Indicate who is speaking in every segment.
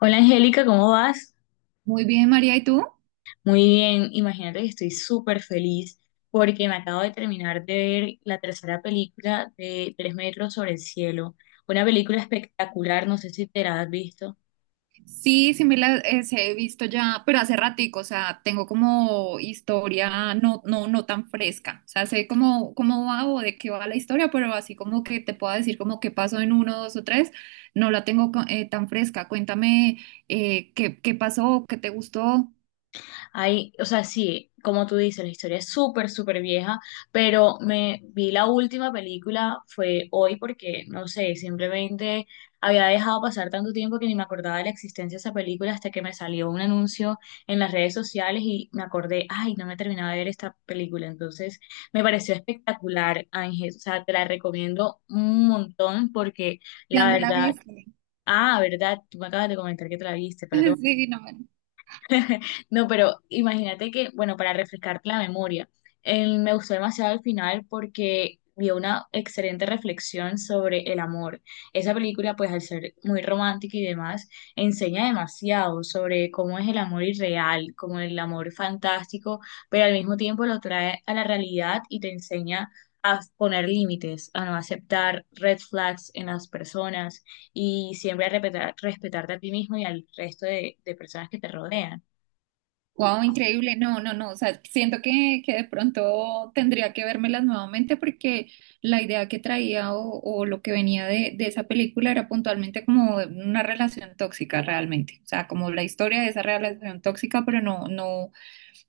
Speaker 1: Hola Angélica, ¿cómo vas?
Speaker 2: Muy bien, María, ¿y tú?
Speaker 1: Muy bien, imagínate que estoy súper feliz porque me acabo de terminar de ver la tercera película de Tres metros sobre el cielo. Una película espectacular, no sé si te la has visto.
Speaker 2: Sí, sí me las he visto ya, pero hace ratico, o sea, tengo como historia no tan fresca. O sea, sé cómo, cómo va o de qué va la historia, pero así como que te puedo decir como qué pasó en uno, dos o tres, no la tengo tan fresca. Cuéntame, qué, qué pasó, qué te gustó,
Speaker 1: Hay, o sea, sí, como tú dices, la historia es súper vieja, pero me vi la última película fue hoy porque, no sé, simplemente había dejado pasar tanto tiempo que ni me acordaba de la existencia de esa película hasta que me salió un anuncio en las redes sociales y me acordé, ay, no me terminaba de ver esta película. Entonces, me pareció espectacular, Ángel. O sea, te la recomiendo un montón porque
Speaker 2: de
Speaker 1: la
Speaker 2: dónde la
Speaker 1: verdad,
Speaker 2: viste.
Speaker 1: ah, verdad, tú me acabas de comentar que te la viste, perdón.
Speaker 2: Sí, no, bueno.
Speaker 1: No, pero imagínate que, bueno, para refrescarte la memoria, me gustó demasiado el final porque dio una excelente reflexión sobre el amor. Esa película, pues al ser muy romántica y demás, enseña demasiado sobre cómo es el amor irreal, como el amor fantástico, pero al mismo tiempo lo trae a la realidad y te enseña a poner límites, a no aceptar red flags en las personas y siempre a respetar, respetarte a ti mismo y al resto de personas que te rodean.
Speaker 2: Wow, increíble. No, no, no. O sea, siento que de pronto tendría que vérmelas nuevamente porque la idea que traía, o lo que venía de esa película era puntualmente como una relación tóxica realmente. O sea, como la historia de esa relación tóxica, pero no, no,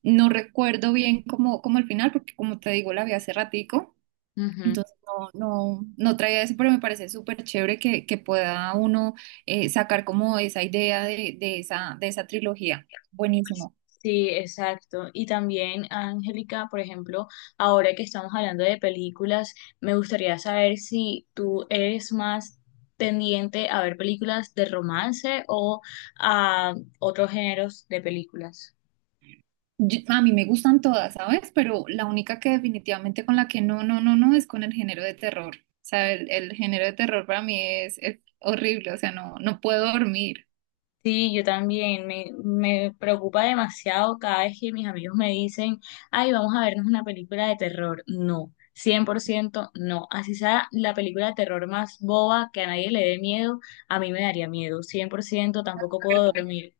Speaker 2: no recuerdo bien cómo, cómo el final, porque como te digo, la vi hace ratico.
Speaker 1: Ujú.
Speaker 2: Entonces no, no traía eso, pero me parece súper chévere que pueda uno sacar como esa idea de esa trilogía. Buenísimo.
Speaker 1: Sí, exacto. Y también, Angélica, por ejemplo, ahora que estamos hablando de películas, me gustaría saber si tú eres más tendiente a ver películas de romance o a otros géneros de películas.
Speaker 2: Yo- a mí me gustan todas, ¿sabes? Pero la única que definitivamente con la que no es con el género de terror. O sea, el género de terror para mí es horrible, o sea, no, no puedo dormir,
Speaker 1: Sí, yo también. Me preocupa demasiado cada vez que mis amigos me dicen, ay, vamos a vernos una película de terror. No, 100%, no. Así sea la película de terror más boba que a nadie le dé miedo, a mí me daría miedo. Cien por ciento. Tampoco puedo
Speaker 2: perdón.
Speaker 1: dormir.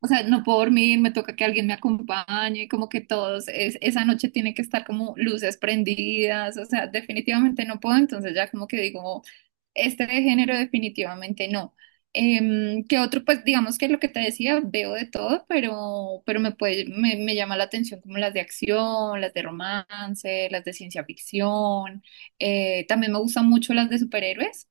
Speaker 2: O sea, no puedo dormir, me toca que alguien me acompañe, como que todos, es, esa noche tiene que estar como luces prendidas, o sea, definitivamente no puedo, entonces ya como que digo, este de género definitivamente no. ¿Qué otro? Pues digamos que lo que te decía, veo de todo, pero me puede, me llama la atención como las de acción, las de romance, las de ciencia ficción. También me gustan mucho las de superhéroes.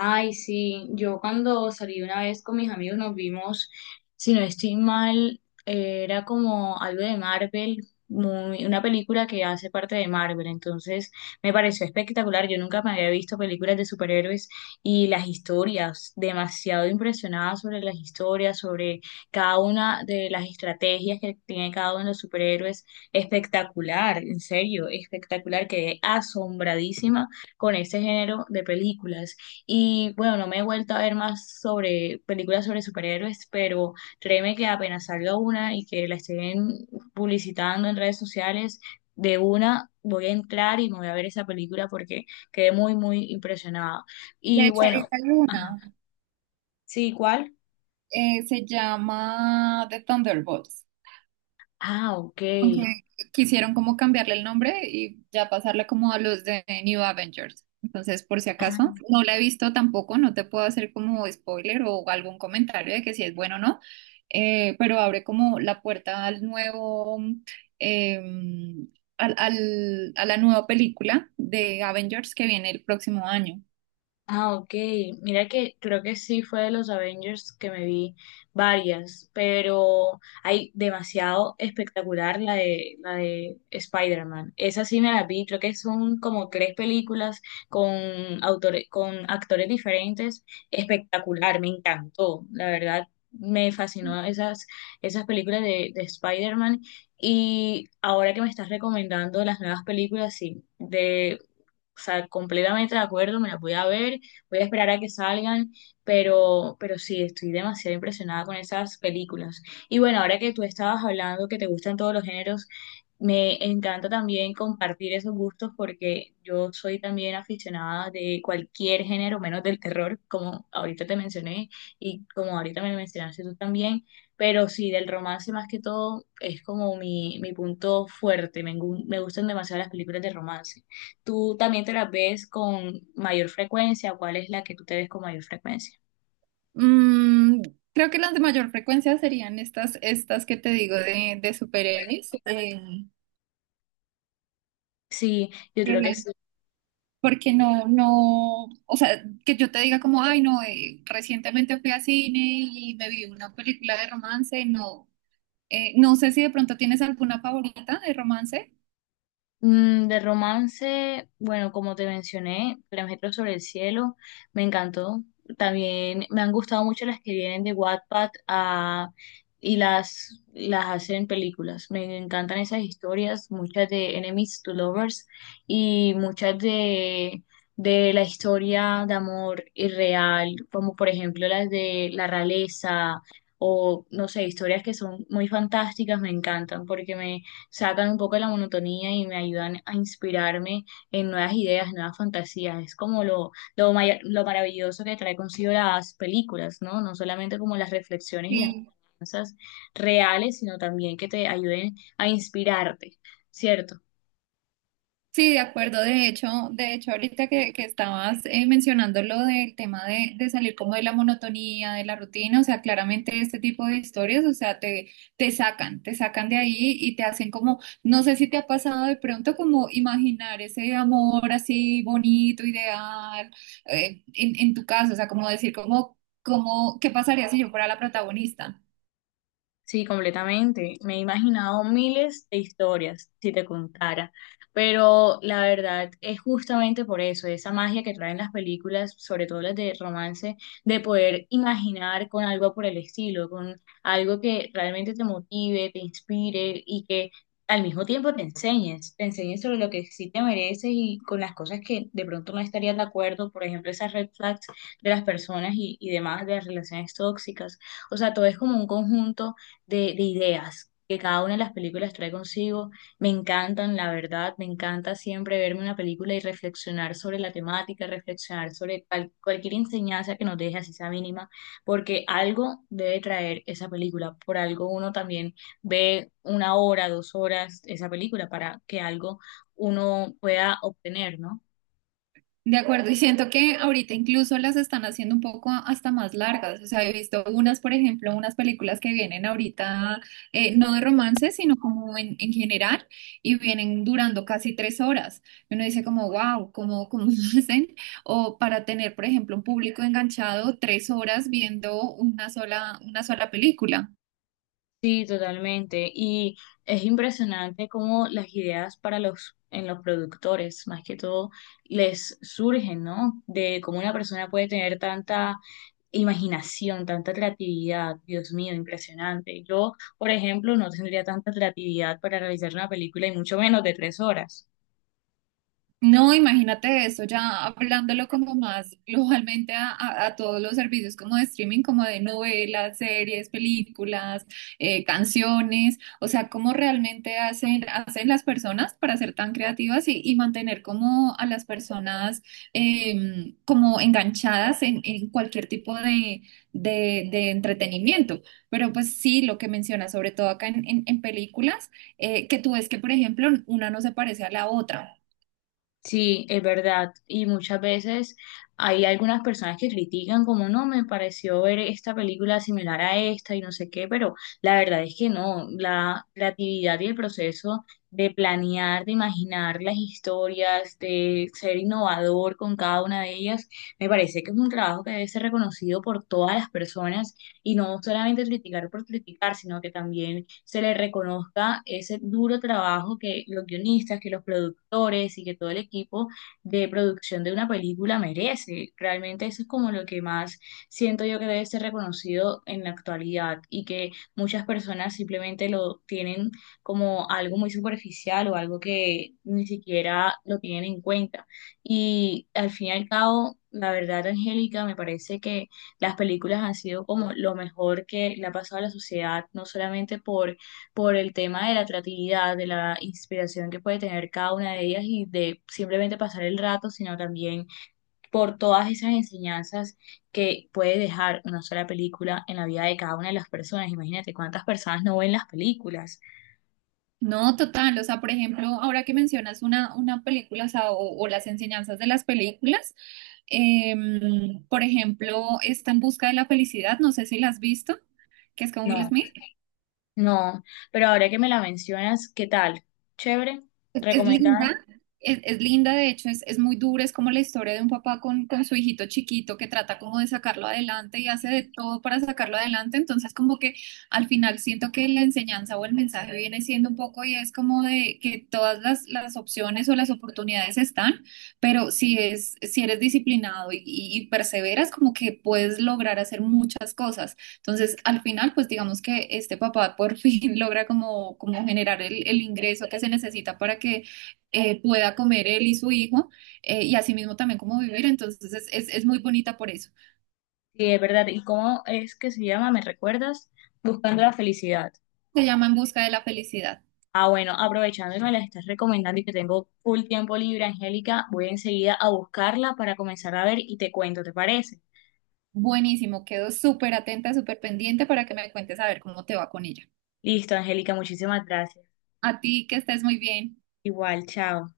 Speaker 1: Ay, sí, yo cuando salí una vez con mis amigos nos vimos, si no estoy mal, era como algo de Marvel, una película que hace parte de Marvel. Entonces me pareció espectacular, yo nunca me había visto películas de superhéroes y las historias, demasiado impresionada sobre las historias, sobre cada una de las estrategias que tiene cada uno de los superhéroes, espectacular, en serio, espectacular, quedé asombradísima con este género de películas. Y bueno, no me he vuelto a ver más sobre películas sobre superhéroes, pero créeme que apenas salga una y que la estén publicitando en redes sociales, de una voy a entrar y me voy a ver esa película porque quedé muy impresionada.
Speaker 2: De
Speaker 1: Y
Speaker 2: hecho,
Speaker 1: bueno,
Speaker 2: ahorita hay
Speaker 1: ajá.
Speaker 2: una,
Speaker 1: Sí, ¿cuál?
Speaker 2: se llama The Thunderbolts.
Speaker 1: Ah, ok.
Speaker 2: Aunque quisieron como cambiarle el nombre y ya pasarle como a los de New Avengers. Entonces, por si acaso,
Speaker 1: Ah.
Speaker 2: no la he visto tampoco, no te puedo hacer como spoiler o algún comentario de que si es bueno o no, pero abre como la puerta al nuevo, eh, al, a la nueva película de Avengers que viene el próximo año.
Speaker 1: Ah, ok. Mira que creo que sí fue de los Avengers que me vi varias, pero hay demasiado espectacular la de Spider-Man. Esa sí me la vi, creo que son como tres películas con autores, con actores diferentes. Espectacular, me encantó. La verdad, me fascinó esas películas de Spider-Man. Y ahora que me estás recomendando las nuevas películas, sí, de o sea, completamente de acuerdo, me las voy a ver, voy a esperar a que salgan, pero sí, estoy demasiado impresionada con esas películas. Y bueno, ahora que tú estabas hablando que te gustan todos los géneros, me encanta también compartir esos gustos porque yo soy también aficionada de cualquier género, menos del terror, como ahorita te mencioné y como ahorita me mencionaste tú también, pero sí, del romance más que todo es como mi punto fuerte, me gustan demasiado las películas de romance. Tú también te las ves con mayor frecuencia, ¿cuál es la que tú te ves con mayor frecuencia?
Speaker 2: Mm, creo que las de mayor frecuencia serían estas, estas que te digo de superhéroes.
Speaker 1: Sí, yo creo que
Speaker 2: eh,
Speaker 1: es.
Speaker 2: Porque no, no, o sea, que yo te diga como, ay, no, recientemente fui a cine y me vi una película de romance, no. No sé si de pronto tienes alguna favorita de romance.
Speaker 1: Mm, de romance, bueno, como te mencioné, Tres metros sobre el cielo, me encantó. También me han gustado mucho las que vienen de Wattpad ah, y las hacen películas. Me encantan esas historias, muchas de Enemies to Lovers y muchas de la historia de amor irreal, como por ejemplo las de la realeza o, no sé, historias que son muy fantásticas, me encantan porque me sacan un poco de la monotonía y me ayudan a inspirarme en nuevas ideas, nuevas fantasías. Es como lo maravilloso que trae consigo las películas, ¿no? No solamente como las reflexiones y las enseñanzas reales, sino también que te ayuden a inspirarte, ¿cierto?
Speaker 2: Sí, de acuerdo. De hecho, ahorita que estabas mencionando lo del tema de salir como de la monotonía, de la rutina, o sea, claramente este tipo de historias, o sea, te, te sacan de ahí y te hacen como, no sé si te ha pasado de pronto como imaginar ese amor así bonito, ideal, en tu caso, o sea, como decir como, como, ¿qué pasaría si yo fuera la protagonista?
Speaker 1: Sí, completamente. Me he imaginado miles de historias, si te contara. Pero la verdad es justamente por eso, esa magia que traen las películas, sobre todo las de romance, de poder imaginar con algo por el estilo, con algo que realmente te motive, te inspire y que al mismo tiempo te enseñes sobre lo que sí te mereces y con las cosas que de pronto no estarías de acuerdo, por ejemplo, esas red flags de las personas y demás, de las relaciones tóxicas. O sea, todo es como un conjunto de ideas que cada una de las películas trae consigo. Me encantan, la verdad, me encanta siempre verme una película y reflexionar sobre la temática, reflexionar sobre cualquier enseñanza que nos deje, así sea mínima, porque algo debe traer esa película. Por algo uno también ve una hora, dos horas esa película para que algo uno pueda obtener, ¿no?
Speaker 2: De acuerdo, y siento que ahorita incluso las están haciendo un poco hasta más largas. O sea, he visto unas, por ejemplo, unas películas que vienen ahorita, no de romance, sino como en general, y vienen durando casi tres horas. Y uno dice como, wow, ¿cómo, cómo lo hacen? O para tener, por ejemplo, un público enganchado tres horas viendo una sola película.
Speaker 1: Sí, totalmente. Y es impresionante cómo las ideas para los, en los productores, más que todo, les surgen, ¿no? De cómo una persona puede tener tanta imaginación, tanta creatividad. Dios mío, impresionante. Yo, por ejemplo, no tendría tanta creatividad para realizar una película y mucho menos de tres horas.
Speaker 2: No, imagínate eso, ya hablándolo como más globalmente a, a todos los servicios como de streaming, como de novelas, series, películas, canciones, o sea, cómo realmente hacen, hacen las personas para ser tan creativas y mantener como a las personas como enganchadas en cualquier tipo de, de entretenimiento. Pero pues sí, lo que mencionas, sobre todo acá en, en películas, que tú ves que, por ejemplo, una no se parece a la otra.
Speaker 1: Sí, es verdad. Y muchas veces hay algunas personas que critican como no, me pareció ver esta película similar a esta y no sé qué, pero la verdad es que no. La creatividad y el proceso de planear, de imaginar las historias, de ser innovador con cada una de ellas, me parece que es un trabajo que debe ser reconocido por todas las personas y no solamente criticar por criticar, sino que también se le reconozca ese duro trabajo que los guionistas, que los productores y que todo el equipo de producción de una película merece. Realmente eso es como lo que más siento yo que debe ser reconocido en la actualidad y que muchas personas simplemente lo tienen como algo muy superficial o algo que ni siquiera lo tienen en cuenta. Y al fin y al cabo, la verdad, Angélica, me parece que las películas han sido como lo mejor que le ha pasado a la sociedad, no solamente por el tema de la atractividad de la inspiración que puede tener cada una de ellas y de simplemente pasar el rato, sino también por todas esas enseñanzas que puede dejar una sola película en la vida de cada una de las personas. Imagínate cuántas personas no ven las películas.
Speaker 2: No, total. O sea, por ejemplo, ahora que mencionas una película, o, sea, o las enseñanzas de las películas, por ejemplo, está En Busca de la Felicidad, no sé si la has visto, que es con Will
Speaker 1: No,
Speaker 2: Smith.
Speaker 1: no, pero ahora que me la mencionas, ¿qué tal? Chévere,
Speaker 2: Es, es
Speaker 1: recomendada.
Speaker 2: linda, es linda, de hecho, es muy dura, es como la historia de un papá con su hijito chiquito que trata como de sacarlo adelante y hace de todo para sacarlo adelante, entonces como que al final siento que la enseñanza o el mensaje viene siendo un poco y es como de que todas las opciones o las oportunidades están, pero si es, si eres disciplinado y perseveras, como que puedes lograr hacer muchas cosas. Entonces, al final, pues digamos que este papá por fin logra como, como generar el ingreso que se necesita para que pueda comer él y su hijo y asimismo también como vivir. Entonces, es muy bonita por eso.
Speaker 1: Sí, es verdad. ¿Y cómo es que se llama? ¿Me recuerdas? Buscando la felicidad.
Speaker 2: Se llama En Busca de la Felicidad.
Speaker 1: Ah, bueno, aprovechando que me las estás recomendando y que tengo full tiempo libre, Angélica, voy enseguida a buscarla para comenzar a ver y te cuento, ¿te parece?
Speaker 2: Buenísimo, quedo súper atenta, súper pendiente para que me cuentes a ver cómo te va con ella.
Speaker 1: Listo, Angélica, muchísimas gracias.
Speaker 2: A ti, que estés muy bien.
Speaker 1: Igual, chao.